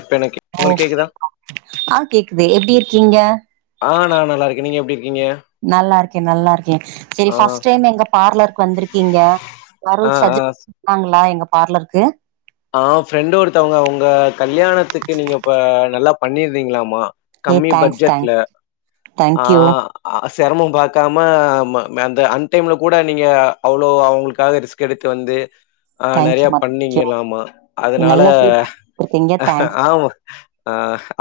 இப்ப எனக்கு ஓ உங்களுக்கு கேக்குதா ஆ கேக்குது எப்டி இருக்கீங்க ஆ நா நல்லா இருக்கே நீங்க எப்டி இருக்கீங்க நல்லா இருக்கே நல்லா இருக்கே செரி ஆ ஃபஸ்ட் டைம் எங்க பார்லருக்கு வந்திருக்கீங்க ஆ ஆ நாங்களா எங்க பார்லருக்கு ஆ ஃப்ரெண்டு ஒருத்தவுங்க அவுங்க கல்யாணத்துக்கு நீங்க இப்ப நல்லா பண்ணிருந்தீங்களாமா ஏ கம்மி தேங்க்ஸ் பட்ஜெட்ல தேங்க்ஸ் ஆ தேங்க்யூ ஆ செரமம் பாக்காம அந்த அன் டைம்ல கூட நீங்க அவ்ளோ அவுங்களுக்காக ரிஸ்க் கெடுத்து வந்து ஆ நெறைய தேங்க்யூமா தேங்க்யூ பண்ணீங்கலாமா அதனால நல்ல ஃபீட்பேக் குடுத்துருக்கீங்க தேங்க்ஸ் ஆமா ஆ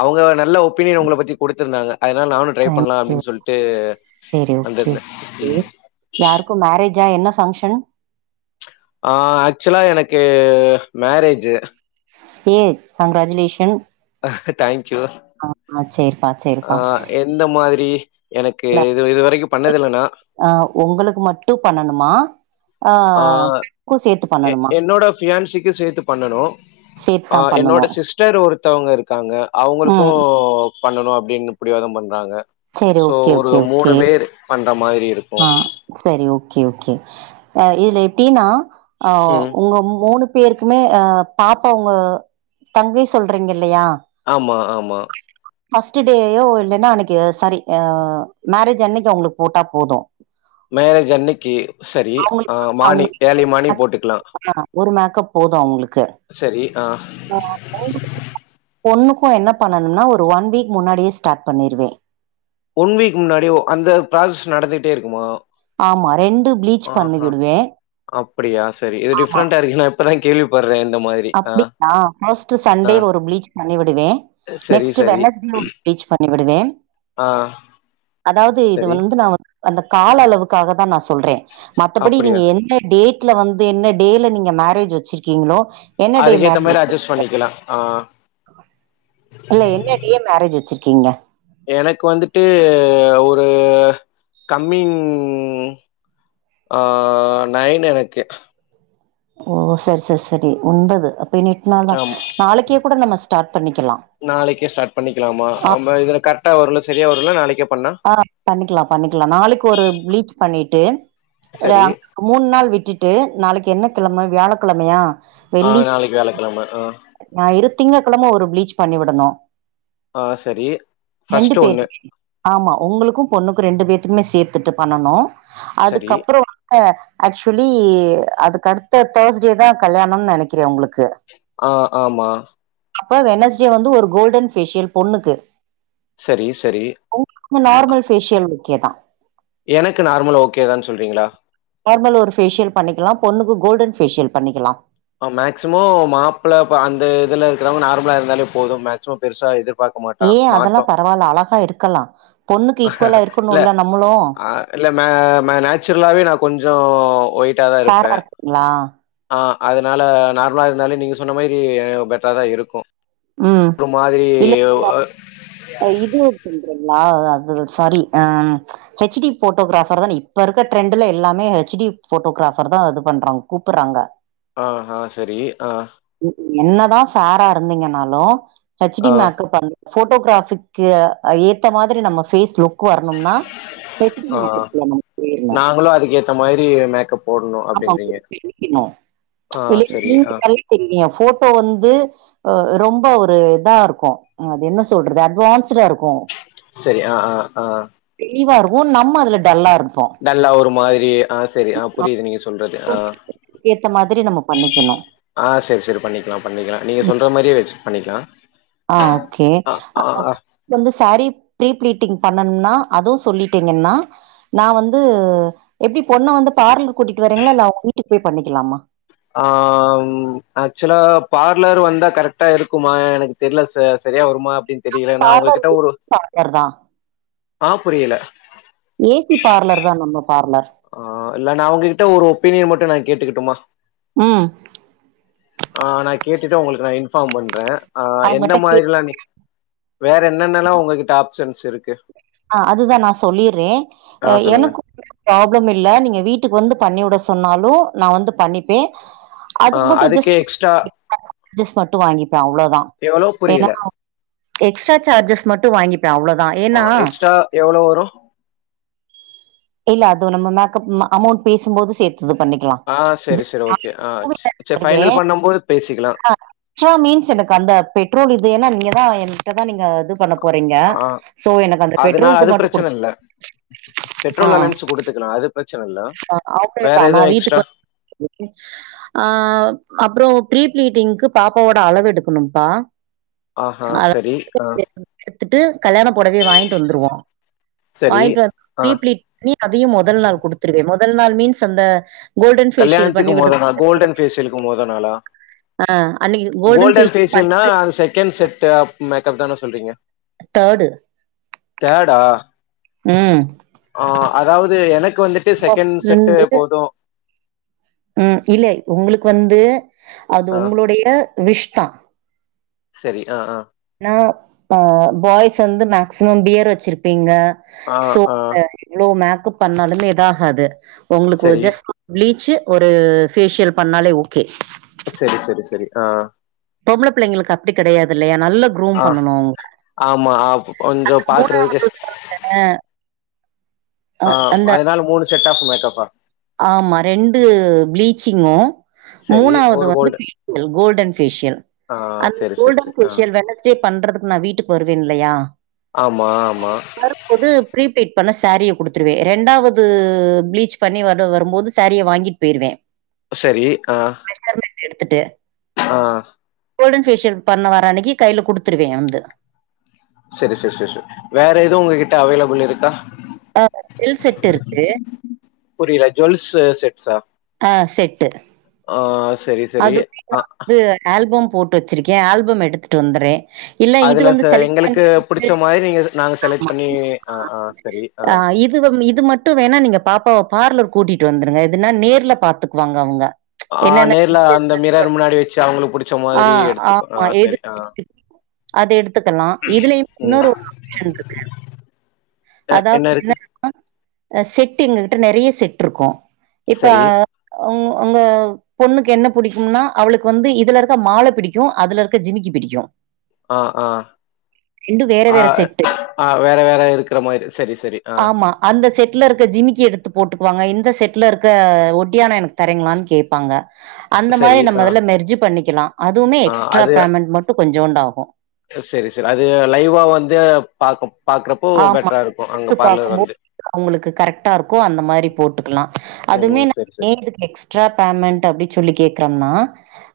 அவுங்க நல்ல ஒப்பீனியன் உங்கள பத்தி கொடுத்திருந்தாங்க அதனால நானு ட்ரை பண்லா தேங்க்யூ அப்டின் சொல்ட்டு செரி வந்துருந்த இப்போ மேரேஜா என்ன ஃபங்க்ஷன் ஆ ஆக்சுவலா எனக்கு மேரேஜு ஏய் கங்கிராஜிலேஷன் தேங்க்யூ ஆ ஆ சேரிப்பா சேரிப்பா இந்த மாதிரி எனக்கு இது இது வரைக்கும் பண்ணது இல்ல நா அ உங்களுக்கு மட்டு பண்ணணுமா அ [inaudible] சேத்து பண்ணணுமா ஃபியான்சிக்கு சேத்து பண்ணனு அ சேத்தா பண்ணனு என்னோட சிஸ்டர் ஒருத்தவுங்க இருக் க்காங்க அவுங்களுக்கூ ம் பண்ணணு அப்டின்னு புடிவாதம் பண்றாங்க சரி சோ ஓகே ஒரு ஓகே மூணு ஓகே பேர் பண்ற மாதிரி இருக் ஆ செரி ஓகே ஓகே அ இதுல எப்டின்னா ஆ ம். உங்க மூணு பேருக்குமே அ பாப்பா உங்க தங்கை சொல்றீங்க இல்லையா ஆமா ஆமா ஃபர்ஸ்ட் டேயோ இல்லைன்னா அன்னைக்கு சாரி அ மேரேஜ் அன்னைக்கி அவுங்களுக்கு போட்டா போது மேரேஜ் அன்னைக்கி சரி அவங்களுக்கு ஆ மட்டும் மானிங் அவங்களுக்கு ஏர்லி மானிங் மேக்கப் போட்டுக்லா ஆ ஒரு மேக்கப் போது அவுங்களுக்கு சரி. ஆ பொண்ணுக்கூ என்ன பண்ணனும்னா ஒரு ஒன் வீக் முன்னாடியே ஸ்டார்ட் பண்ணிருவே ஒன் வீக் முன்னாடி ஓ அந்த ப்ராசஸ் நடந்துக்ட்டே இருக்குமா ஆமா ரெண்டு ப்ளீச் பண்ணி ஆஹா விடுவே அப்டியா சரி இது டிஃப்ரெண்டா இருக்கு நா இப்பதா கேள்விப்படுற இந்த மாதிரி ஆ, அப்டீங்களா மோஸ்ட் ஆ. சண்டே ஒரு பிளீச் பண்ணி விடுவே சரி, நெக்ஸ்ட் சரி. வெனஸ்டே ஒரு ப்ளீச் பண்ணி விடுவே ஆ அதாவ்து இது சரி வந்து நா அந்த கால அளவுக்காக தா நா சொல்றே மத்தபடி அப்படியா நீங்க எந்த டேட் ட்ல வந்து என்ன டேல நீங்க மேரேஜ் வச்சிருக்கீங்களோ என்ன அதுக்கேத்த மாரி அட்ஜஸ்ட் பண்ணிக்லாம் ஆ ஆ இல்ல என்ன டியம் மேரேஜ் வச்சிர்க்கீங்க எனக்கு வந்துட்டு ஒரு கம்மிங் ஆ நைன் எனக்கு ஓ சரி சரி சரி ஒம்பது அப்ப இன்னு எட் நாள் தா ஆமா நாளைக்கே கூட நம்ம ஸ்டார்ட் பண்ணிக்கலா நாளைக்குே ஸ்டார்ட் பண்ணிக்கலாமா ஆ இதுல கரெக்டா வருல செரியா வருல நாளைக்கே பண்ணா ஆ பண்ணிக்லா பண்ணிக்லா நாளைக்கு ஒரு பிளீச் பண்ணிட்டு சரி மூணு நாள் விட்டுட்டு நாளைக்கு என்ன கிழம வியாழக்கெழமையா ஆ நாளைக்கு வியாழகெழம அ ஞாயிறு திங்க கெழம ஒரு பிளீச் பண்ணி விடனு ஆ சரி ரெண்டு ஃபர்ஸ்ட் ஒண்ணு பேருக்குமே ஆமா ஒங்ளுக்கு பொண்ணுக்கு ரெண்டு பேத்துக்குமே சேத்துட்டு பண்ணனு சரி அதுக்கப்றோ அ ஆக்சுவலி அதுக்கு அடுத்த தேர்ஸ்டே தா கல்யாண நெனைக்கிறே‌ ஒங்களுக்கு ஆ ஆமா அப்ப வென்னெஸ்டே வந்து ஒரு கோல்டன் ஃபேஷியல் பொண்ணுக்கு சரி சரி ஒங்ளுக்கு நார்மல் ஃபேஷியல் ஓகே தா எனக்கு நார்மல் ஓகே தான் சொல்றீங்ளா நார்மல் ஒரு ஃபேசியல் பண்ணிக்லா பொண்ணுக்கு கோல்டன் ஃபேஷியல் பண்ணிக்கலா அ மேக்சிம மாப்பிள அந்த இதுல இருக்குறவங்க நார்மலா இருந்தாலே போது மேக்சிமம் பெருசா எதிர் ஏ அதெல்லா பரவால அழகா இருக்கலா பொண்ணுக்கு ஈக்குவலா இல்ல இருக்குணுல நம்முளு ஆ இல்ல மே மே நேச்சுரலாவே நா கொஞ்சோ ஒயிட்டா தா ஃபேரா இருப்பே இருக்குங்களா ஆ அதனால நார்மலா இருந்தாலே நீங்க சொன்ன மாரி பெட்ரா தா இருக்கு ம் ஒரு மாதிரி இல்ல இது ஒரு துன்றோங்ளா அது சாரி ஆ ஹெச் டி போட்டோகிராபர் தானே இப்ப இருக்க ட்ரெண்டுல எல்லாமே ஹெச் டி போட்டோகிராபர் தா இது பண்றாங் கூப்பறாங்க ஆஹா செரி அ என்னதா ஃபேரா இருந்தீங்கன்னாலு ஹெச் டி ஆ மேக்கப் வந்து போட்டோகிராப் க்கு ஏத்த மாதிரி நம்ம பேஸ் லுக் க்கு வரணும்னா ஆ ஸ்பெசிபிக் மேக்கப் போட்னு சொல்லிர்ங்க நாங்களும் அதுக்கேத்த மாரி மேக்கப் போடணும் ஆமா அப்டின்றீங்க. சி குளிச்டிங்ளா ஆ செரி கை தெரிறிங்க ஃபோட்டோ வந்து ரொம்ப ஒரு இதா இருக்கு அது என்ன சொல்றது அ வான்ஸ்டா இருக்கு செரி ஆ ஆ ஆ ங்கா இருக்கு நம்ம அது டல்லா இருப் நல்லா ஒரு மாதிரி ஆ செரி ஆ புரிதுங்க நீங்க சொல்றது. ஆ ஓகே ஏத்த மாதிரி நம்ம பண்ணிக்கணு ஆ செரி செரி பண்ணிக்கலா பண்ணிக்கலா நீங்க ம். சொல்ற மாரியே வெச்சி பண்ணிக்லா ஆ ஓகே வந்து சாரீ ப்ரீ பிளீட்டிங் பண்ணனுனா அது சொல்லிட்டீங்னா நா வந்து எப்டி பொண்ண வந்து பார்லர்க் கூட்டிட்டு வரீங்களா இல்ல வீட்டுக்கு போய் பண்ணிக்கலாமா ஆ ம் ஆக்சுலா பார்லர் வந்தா கரெக்டா இருக்குமா எனக் தெர்ல சார் செரியா வருமா அப்டின் தெரில நா பார்லர் ஒங்ககிட்ட ஒரு பார்லர் தான். ஆ புரில ஏ சி பார்லர் தா நம்ம பார்லர். ஆ இல்ல நா அவுங்ககிட்ட ஒரு ஒப்பீனியன் மட்டு நா கேட்டுக்கிட்டுமா ம் ஆ நா கேட்டுட்டு உங்களுக்கு நா இன்ஃபாம் பண்றே ஆ எந்த அவங்கட்ட கே மாதிரிலா நீங் வேற என்னென்னல்லா உங்ககிட்ட ஆப்ஷன்ஸ் இருக்கு ஆ அதுதா நா சொல்லீர்றே ஆ அ சொல்லுங்க. எனக்கு ப்ராப்ளம் இல்ல நீங்க வீட்டுக்கு வந்து பண்ணிவுட சொன்னாலு நா வந்து பண்ணிப்பே ஆ அதுக்கு மட்டு ஜஸ்ட் எக்ஸ்ட்ரா [inaudible] ஜஸ் மட்டு வாங்கிப்பே அவ்ளோதா எவ்ளோ? ஏனா புரியல. எக்ஸ்ட்ரா சார்ஜஸ் மட்டும் வாங்கிப்பே அவ்ளோதா ஓ எக்ஸ்ட்ரா எவளோ வரு இல்ல அது நம்ம மேக்கப் ம்மா அமௌண்ட் பேசும்போது சேத்து இது பண்ணி ஆ செரி செரி ஓகே ஆ ச் செர் ஃபைனல் பண்ணம்போது பேசிக்கலா ஸ்ட்ரா மீன்ஸ் எனக்கு அந்த பெட்ரோல் இது ஏனா நீங்க தா என்கிட்ட தா நீங்க இது பண்ண போறீங்க ஆ சோ எனக்கு அந்த அதுனா பெட்ரோல் இது அது மட்டு பிரச்சன குடுத் இல்ல. ஆ பெட்ரோல் அலைன்ஸு குடுத்துக்கலா அது பிரச்சன இல்ல வேற எது எக்ஸ்ட்ரா நல்லார்க்கே அ அப்பறோ ஃப்ரீ ப்ளீட்டிங்க்கு பாப்பாவோட அளவெடுக்கணும்ப்பா ஆஹா அதுல சரி ஆ [inaudible] எட்த்துட்டு கல்யாண பொடவைய வாய்ங்ட்டு வந்துருவோ சரி வாய்ங்ட்டு வந்து ஆ ஃப்ரீ ப்ளீட்டிங் பண்ணி அதையு மொதல் நாள் குடுத்துருவே மொதல் நாள் மீன்ஸ் அந்த கோல்டன் ஃபேஷியல் கல்யாண்த்துக்கு பண்ணி மொத விடுறது நாள் கோல்டன் ஃபேசியலுக்கு மொத நாளா அன்னைக்கு கோல்டன் ஃபேஷியல் பண் ஃபேசியல்னா அது செகண்ட் செட்டு அப் மேக்கப் தான சொல்றீங்க தேடு தேடா ம் ஆ அதாவ்து எனக் வந்துட்டு செகண்ட் செட்டு போது ம் இல்ல உங்களுக் வந்து அது ஆ உங்களுடைய விஷ் தா செரி ஆ ஆ ஏனா ஆ பாய்ஸ் வந்து மேக்சிமம் பியர் வெச்சிருப்பீங்க ஆ சோ ஆ [inaudible] எவ்ளோ மேக்கப் பண்ணாலுமே இதாகாது உங்களுக்கு ஒரு சரி ஜஸ் [inaudible] ப்ளீச்சு ஒரு ஃபேஷியல் பண்ணாலே ஓகே செரி செரி செரி ஆ பொம்பள பிள்ளைங்களுக்கு அப்டி கெடையாது இல்லையா நல்லா குரோம் ஆ பண்ணனு ஆ ஆமா கொஞ்ச பாக்கறதுக்கு அ ஆ ஆ அதுனால மூணு செட் ஆஃப் மேக்கப்பா ஆமா ரெண்டு ப்ளீச்சிங்கு சரி மூணாவ்து ஒரு வந்து கோல்டு ஃபேஷியல் கோல்டன் ஃபேஷியல் ஆ அந்த சரி சரி கோல்டன் சரி ஆ ஃபேஷியல் வென்னஸ்டே பண்றதுக்கு நா வீட்டுக் வருவே இல்லயா ஆமா ஆமா வரும்போது ப்ரீ ப்ளீட் பண்ண சாரீய குடுத்துருவே ரெண்டாவது ப்ளீச் பண்ணி உட வரும்போது சாரீய வாங்கிட் போய்ருவே செரி ஆ மெசர்மென்ட் எடுத்துட்டு ஆ கோல்டன் ஃபேஷியல் பண்ண வர அன்னைக்கி கைல குடுத்துருவே வந்து செரி செரி செரி செர் வேற எது உங்ககிட்ட அவைலபிள் இருக்கா ஆ ஜுவல் செட் இருக்கு புரியல ஜுவல்ஸ்சு செட்சா ஆ செட்டு ஆ செரி அது நா வந்து ஆல்பம் போட்டு வச்சிருக்கே ஆல்பம் எடுத்துட்டு வந்துற்றே இல்ல இது அதுல வந்து ச- செலக்ட் எங்களுக்கு பண்ற பிடிச்ச மாதிரி நீங்க நாங்க [inaudible] செலக்ட் ஆமா பண்ணி ஆ, ஆ, சரி ஆ இது இது இது மட்டு வேணா நீங்க பாப்பாவ பார்லர் கூட்டிட்டு வந்துருங்க எதுன்னா நேர்ல பாத்துக்குவாங்க அவங்க ஆ என்னென்ன நேர்ல அந்த மிரர் முன்னாடி வெச்சு அவுங்களுக்கு புடிச்ச ஆ மாரி எடுத்துக்க ஆ செரி ஆ அது எடுத்துக்கலா இதுலயுமே ம். இன்னொரு ஒரு ஆப்ஷன் இருக்கு ஆ என்ன அதாவது இருக்கு செட் எங்ககிட்ட நெறைய செட் இருக்கு இப்ப சரி அவுங்க உங்க பொண்ணுக்கு என்ன பிடிக்கும்னா அவளுக்கு வந்து இதுல இது இருக்க மால பிடிக்கு அதுல இருக்க ஜிமிக்கி பிடிக்கு ஆ ஆ ரெண்டு வேற ஆ, வேற செட்டு ஆ வேற வேற இருக்கிற மாரி செரி செரி ஆமா அந்த செட்ல இருக்க ஜிமிக்கி எடுத்து போட்டுக்குவாங்க இந்த செட்ல இருக்க ஒட்டியான எனக்கு தரங்கிளான்னு கேட்ப்பாங்க அந்த சரி மாரி நம்ம ஆ அதில் மெர்ஜ் பண்ணிக்கலா அதுவுமே ஆ, எக்ஸ்ட்ரா பேமெண்ட் மட்டு கொஞ்சூண்டு ஆகு செரி செரி அது லைவா வந்து பா பாக்குறப்போ பெட்டரா இருக்கு அங்க பார்லர் வந்து அவுங்களுக்கு கரெக்டா இருக்கு அந்த மாரி போட்டுக்கலா அதுமே ம் நா சரி ஏ சரி எக்ஸ்ட்ரா பேமண்ட் அப்டி சொல்லி கேக்றோம்னா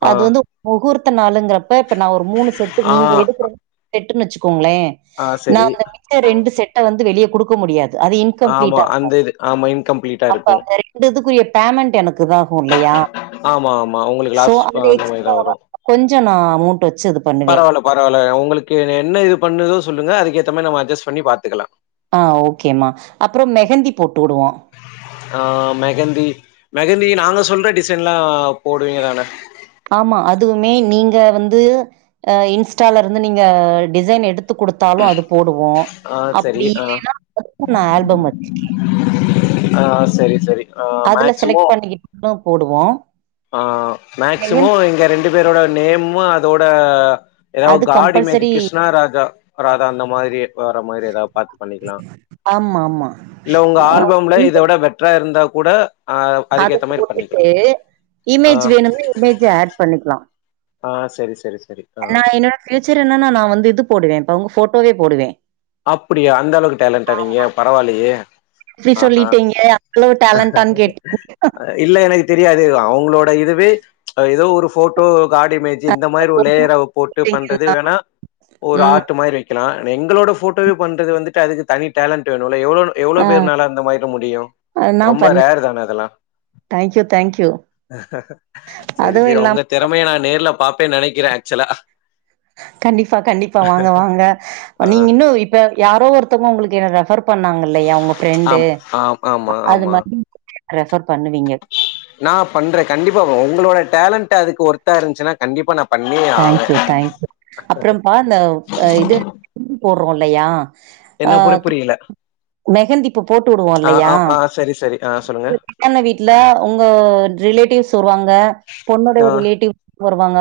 அது ஆ வந்து முகூர்த்த நாளுங்க இப்ப இப்ப நா ஒரு மூணு செட்டு ஆ நீங்க எடுக்குற செட்டுன்னு வச்சுக்கோங்களே ஆ சரி நான் அந்த ரெண்டு செட்ட வந்து வெளிய குடுக்க முடியாது அது ஆமா இன்கம்ப்ளீட்டா இருக்கு அந்த இது ஆமா இன்கம்ப்ளீட்டா அப்ப இருக்கு அங்கருக் அதுக்குரிய பேமெண்ட் எனக்கு இதாகு இல்லையா ஆமா ஆமா உங்களுக்கு சோ லாஸ் அ மாரிதா அந்த [inaudible] கொஞ்சோ நா அமௌண்ட் வச்சு பண்ணுவே பரவால பரவால உங்களுக்கு என்ன இது பண்ணுதோ சொல்லுங்க அதுக்கேத்த மரி நம்ம அட்ஜஸ் பண்ணி பாத்துக்கலா ஆ ஓக்கேமா அப்றோ மெஹந்தி போட்டு விடுவோ ஆ மெஹந்தி மெஹந்தி நாங்க சொல்ற டிசைன்ல்லா போடுவீங்கதான ஆமா அதுவுமே நீங்க வந்து இன்ஸ்டால இருந்து நீங்க டிசைன் எடுத் த்து குடுத்தாலு அது போடுவோ ஆ சரி அப்டி ஆ இல்லைன்னா அதுக்கு நா ஆல்பம் வச்சிருக்கே ஆ சரி சரி ஆ அதுல மேக்சிமோ செலக்ட் பண்ணிக்கிட் [inaudible] போடுவோ ஆ மெஹந்தி மேக்சிமோ எங்க ரெண்டு பேரோட நேம்மு அதோட எதாவது அது காட் இமேஜ் கம்பல்சரி கிருஷ்ணா ராஜா ராதா அந்த மாதிரி வர மாரி எதாவது பாத்து பண்ணிக்கலா ஆமா ஆமா இல்ல உங்க அ ஆல்பம்ல இத விட பெட் பெட்ரா இருந்தா கூட ஆ அத அதுக்கேத்த மாரி பண்ணிக்கலா போட்டுட்டு ஆ இமேஜ் வேணும்னா இமேஜ் ஆட் பண்ணிக்கலா ஆ சரி சரி சரி ஆ நா என்னோட ஃபியூச்சர் என்னன்னா நா வந்து இது போடுவே இப்ப உங்க போட்டோவே போடுவே அப்டியா அந்த அளவுக்கு டேலண்டா நீங்க பரவால்லியே ஆ ஆ அவ்வளோ டேலெண்ட்டானு கேட்டு [inaudible] இல்ல எனக்கு தெரியாது அவங்களோட இதுவே எதோ ஒரு போட்டோ காட்டு இமேஜ் இந்த மாரி ஒரு ஃபோட்டோ லேயர அவ போட்டு பண்றது போட்டீங்கன்னா வேணா ஒரு ம் ஆர்ட்டு மாரி நா எங்களோட போட்டோவே பண்றது வந்துட்டு அதுக்கு தனி டேலண்ட் வேணுல எவ்வளோனு எவ்ளோ ஆ பேருனால அந்த மாரி முடியு நா ரொம்ப பண்ணே ரேர் தான அதெல்லா தேங்க்யூ தேங்க்யூ செரி அதுவு செரி இல்லாம அவுங்க திறமைய நா நேர்ல பாப்பேனு நெனைக்கிறே ஆக்சுவலா கண்டிப்பா கண்டிப்பா வாங்க வாங்க ஆ நீங்க இன்னு இப் இப்ப யாரோ ஒருத்தங்க ப உங்களுக்கு என்ன ரெஃபர் பண்ணாங்க இல்லையா உங்க ஃப்ரெண்டு ஆம் ஆம் ஒ ஆமா அது ஆமா மாரி ரெஃபர் பண்ணுவீங்க நா பண்றே கண்டிப்பா உங்களோட டேலண்ட் அதுக்கு ஒர்த்தா இருந்துச்சுன்னா கண்டிப்பா நா பண்ணியே ஆவே தேங்க்யூ தேங்க்யூ அப்றோன்பா இந்த இது [inaudible] போடுறோ இல்லையா ஆ என்ன போற புரியல மெஹந்தி இப்ப போட்டு வுடுவோம் ஆ இல்லையா ஆ ஆ சரி சரி ஆ சொல்லுங்க [inaudible] கல்யாண வீட்டுல உங்க ரிலேட்டிவ்ஸ் [inaudible] வருவாங்க பொண்ணுடைய ஆ ரிலேட்டிவ் வருவாங்க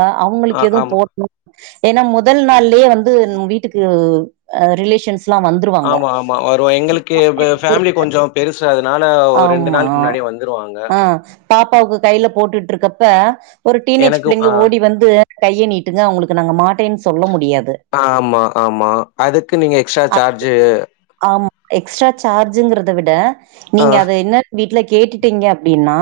ஆ அவங்களுக்கு எதுவு ஆமா போ ஏன்னா முதல் நாள்லயே வந்து நம்ம வீட்டுக்கு அ ரிலேஷன்ஸ்ல்லா வந்து ஆமா ஆமா வருவா எங்களுக்கு ஃபேமிலி கொஞ்சோ பெருசு அதனால ஒரு ரெண்டு ஆமா நாளுக்கு முன்னாடியே வந்துருவாங்க ஆ பாப்பாவுக்கு கையில போட்டுட்டு இருக்கப்ப ஒரு டீனேஜ் எனக்கு பிள்ளைங்க ஆ ஓடி வந்து கைய நீட்டுங்க அவுங்களுக்கு நாங்க மாட்டேன் சொல்ல முடியாது ஆமா ஆமா அதுக்கு நீங்க எக்ஸ்ட்ரா சார்ஜு ஆமா எக்ஸ்ட்ரா சார்ஜுங்கறத விட ஆ நீங்க அத என்ன வீட்ல கேட்டுட்டீங்க அப்டின்னா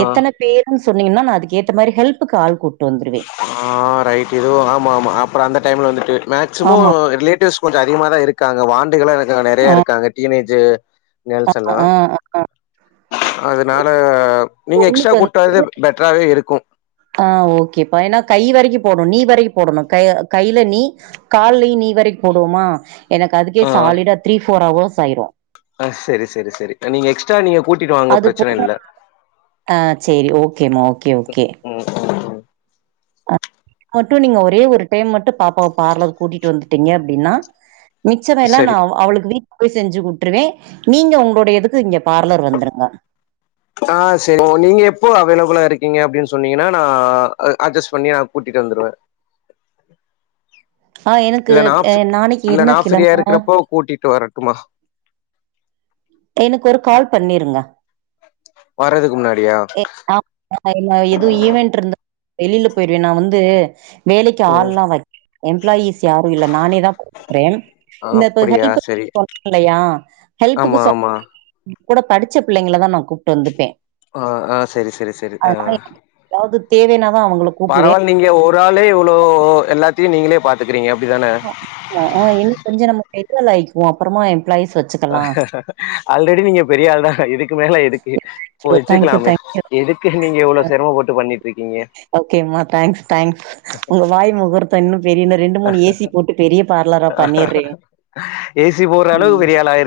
ஆ எத்தன பேருனு சொன்னீங்கன்னா நா அதுக் ஏத்த மாரி ஹெல்ப்க்கு ஆள் கூட்டு வந்துருவே ஆ ரைட் இதுவு ஆமா ஆமா அப்றோ அந்த டைம்ல வந்துட்டு மேக்சிமொ ஆமா. ரிலேட்டிவ்ஸ் கொஞ்சோ அதிகமாதா இருக்காங்க வாண்டுகள் இருக்காங்க நெறைய இருக்காங்க டீனேஜ் கேர்ள்ஸ் எல்லா ஆஹ் ஆ அதனால நீங்க எக்ஸ்ட்ரா பொண்ணுக்கு வந்து கூட்டு வரதே பெட்டராவே இருக்கு ஆ ஓகேப்ப ஏன்னா கை வரைக்கும் போட்ணும் நீ வரைக்கும் போட்ணும் கை கையில நீ கால்லயும் நீ வரைக்கும் போடுவோமா எனக்கு அதுக்கே ஆ சாலிடா த்ரீ ஃபோர் ஹவர்ஸ் ஆயிரும் ஆ செரி செரி செரி நீங்க எக்ஸ்ட்ரா நீங்க கூட்டிடுவாங்க அது பிரச்சன போக இல்ல ஆ சரி ஓகேம்மா. ஓகே, ம் ஓகே. உம் உம் உம் மட்டும் நீங்க ஒரே ஒரு டைம் மட்டும் பாப்பாவ பார்லர் கூட்டிட்டு வந்துட்டீங்க அப்டின்னா மிச்சர எல்லாம் நா சரி அவளுக்கு வீட்ல போய் செஞ்சு கூட்டுருவேன் நீங்க உங்களுடைய எதுக்கு இங்க பார்லர் வந்துருங்க ஆ செரி நீங்க எப்போ அவைலபுளா இருக்கீங்க அப்டின்னு சொன்னீங்கன்னா நா அ அட்ஜஸ்ட் பண்ணி நா கூட்டிட்டு வந்துருவேன் ஆ எனக்கு இல்ல நா அ ஃப் நாளைக்கு என்ன இல்ல ஃபீரியா கிழம இருக்கிறப்போ கூட்டிட்டு வரட்டுமா எனக்கு ஒரு கால் பண்ணிருங்க வர்றதுக்கு முன்னாடியா எ ஆ என்ன எதுவும் ஈவென்ட் இருந்தா வெளியில போயிருவேன் நா வந்து வேலைக்கு ம் ஆள்ல்லாம் வ எம்ப்ளாயீஸ் யாரும் இல்ல நானே தா க்குறேன் இந்த இப்ப அப்டியா ஹெல்ப் சரி சொன்ன இல்லையா ஹெல்ப்புக்கு ஆமா ஆமா சொன் கூட படிச்ச பிள்ளைங்கள தா நா கூப்ட்டு வந்துப்பேன் ஓ ஆ செரி செரி செ அ தே‌ எதாவ்து தேவைனாதான் அவுங்கள பரவால்ல நீங்க ஒரு ஆளே இவ்வளோ எல்லாத்தையும் நீங்களே பாத்துக்கறீங்க அப்டித்தான ஆ ஆ இன்னும் கொஞ்சம் நம்ம [inaudible] ஆய்க்குவோம் அப்புறமா எம்ப்ளாயிஸ் வச் ஆல்ரெடி நீங்க பெரிய ஆள் தான்க்கா இது க்கு மேல எதுக்கு ஷோ தேங்க்யூ வச்சுக்கலாமே தேங்க்யூ எதுக்கு நீங்க இவ்ளோ சிரம பட்டு பண்ணிட்ருக்கீங்க ஓகேம்மா தேங்க்ஸ் தேங்க்ஸ் உங்க வாய் முகூர்த்தம் இன்னும் பெரிய இன்னும் ரெண்டு மூணு ஏ சி போட்டு பெரிய பார்லரா பண்ணிறே ஏ சி போட்ற அளவு‌ பெரிய ஆள் ஆயிருக்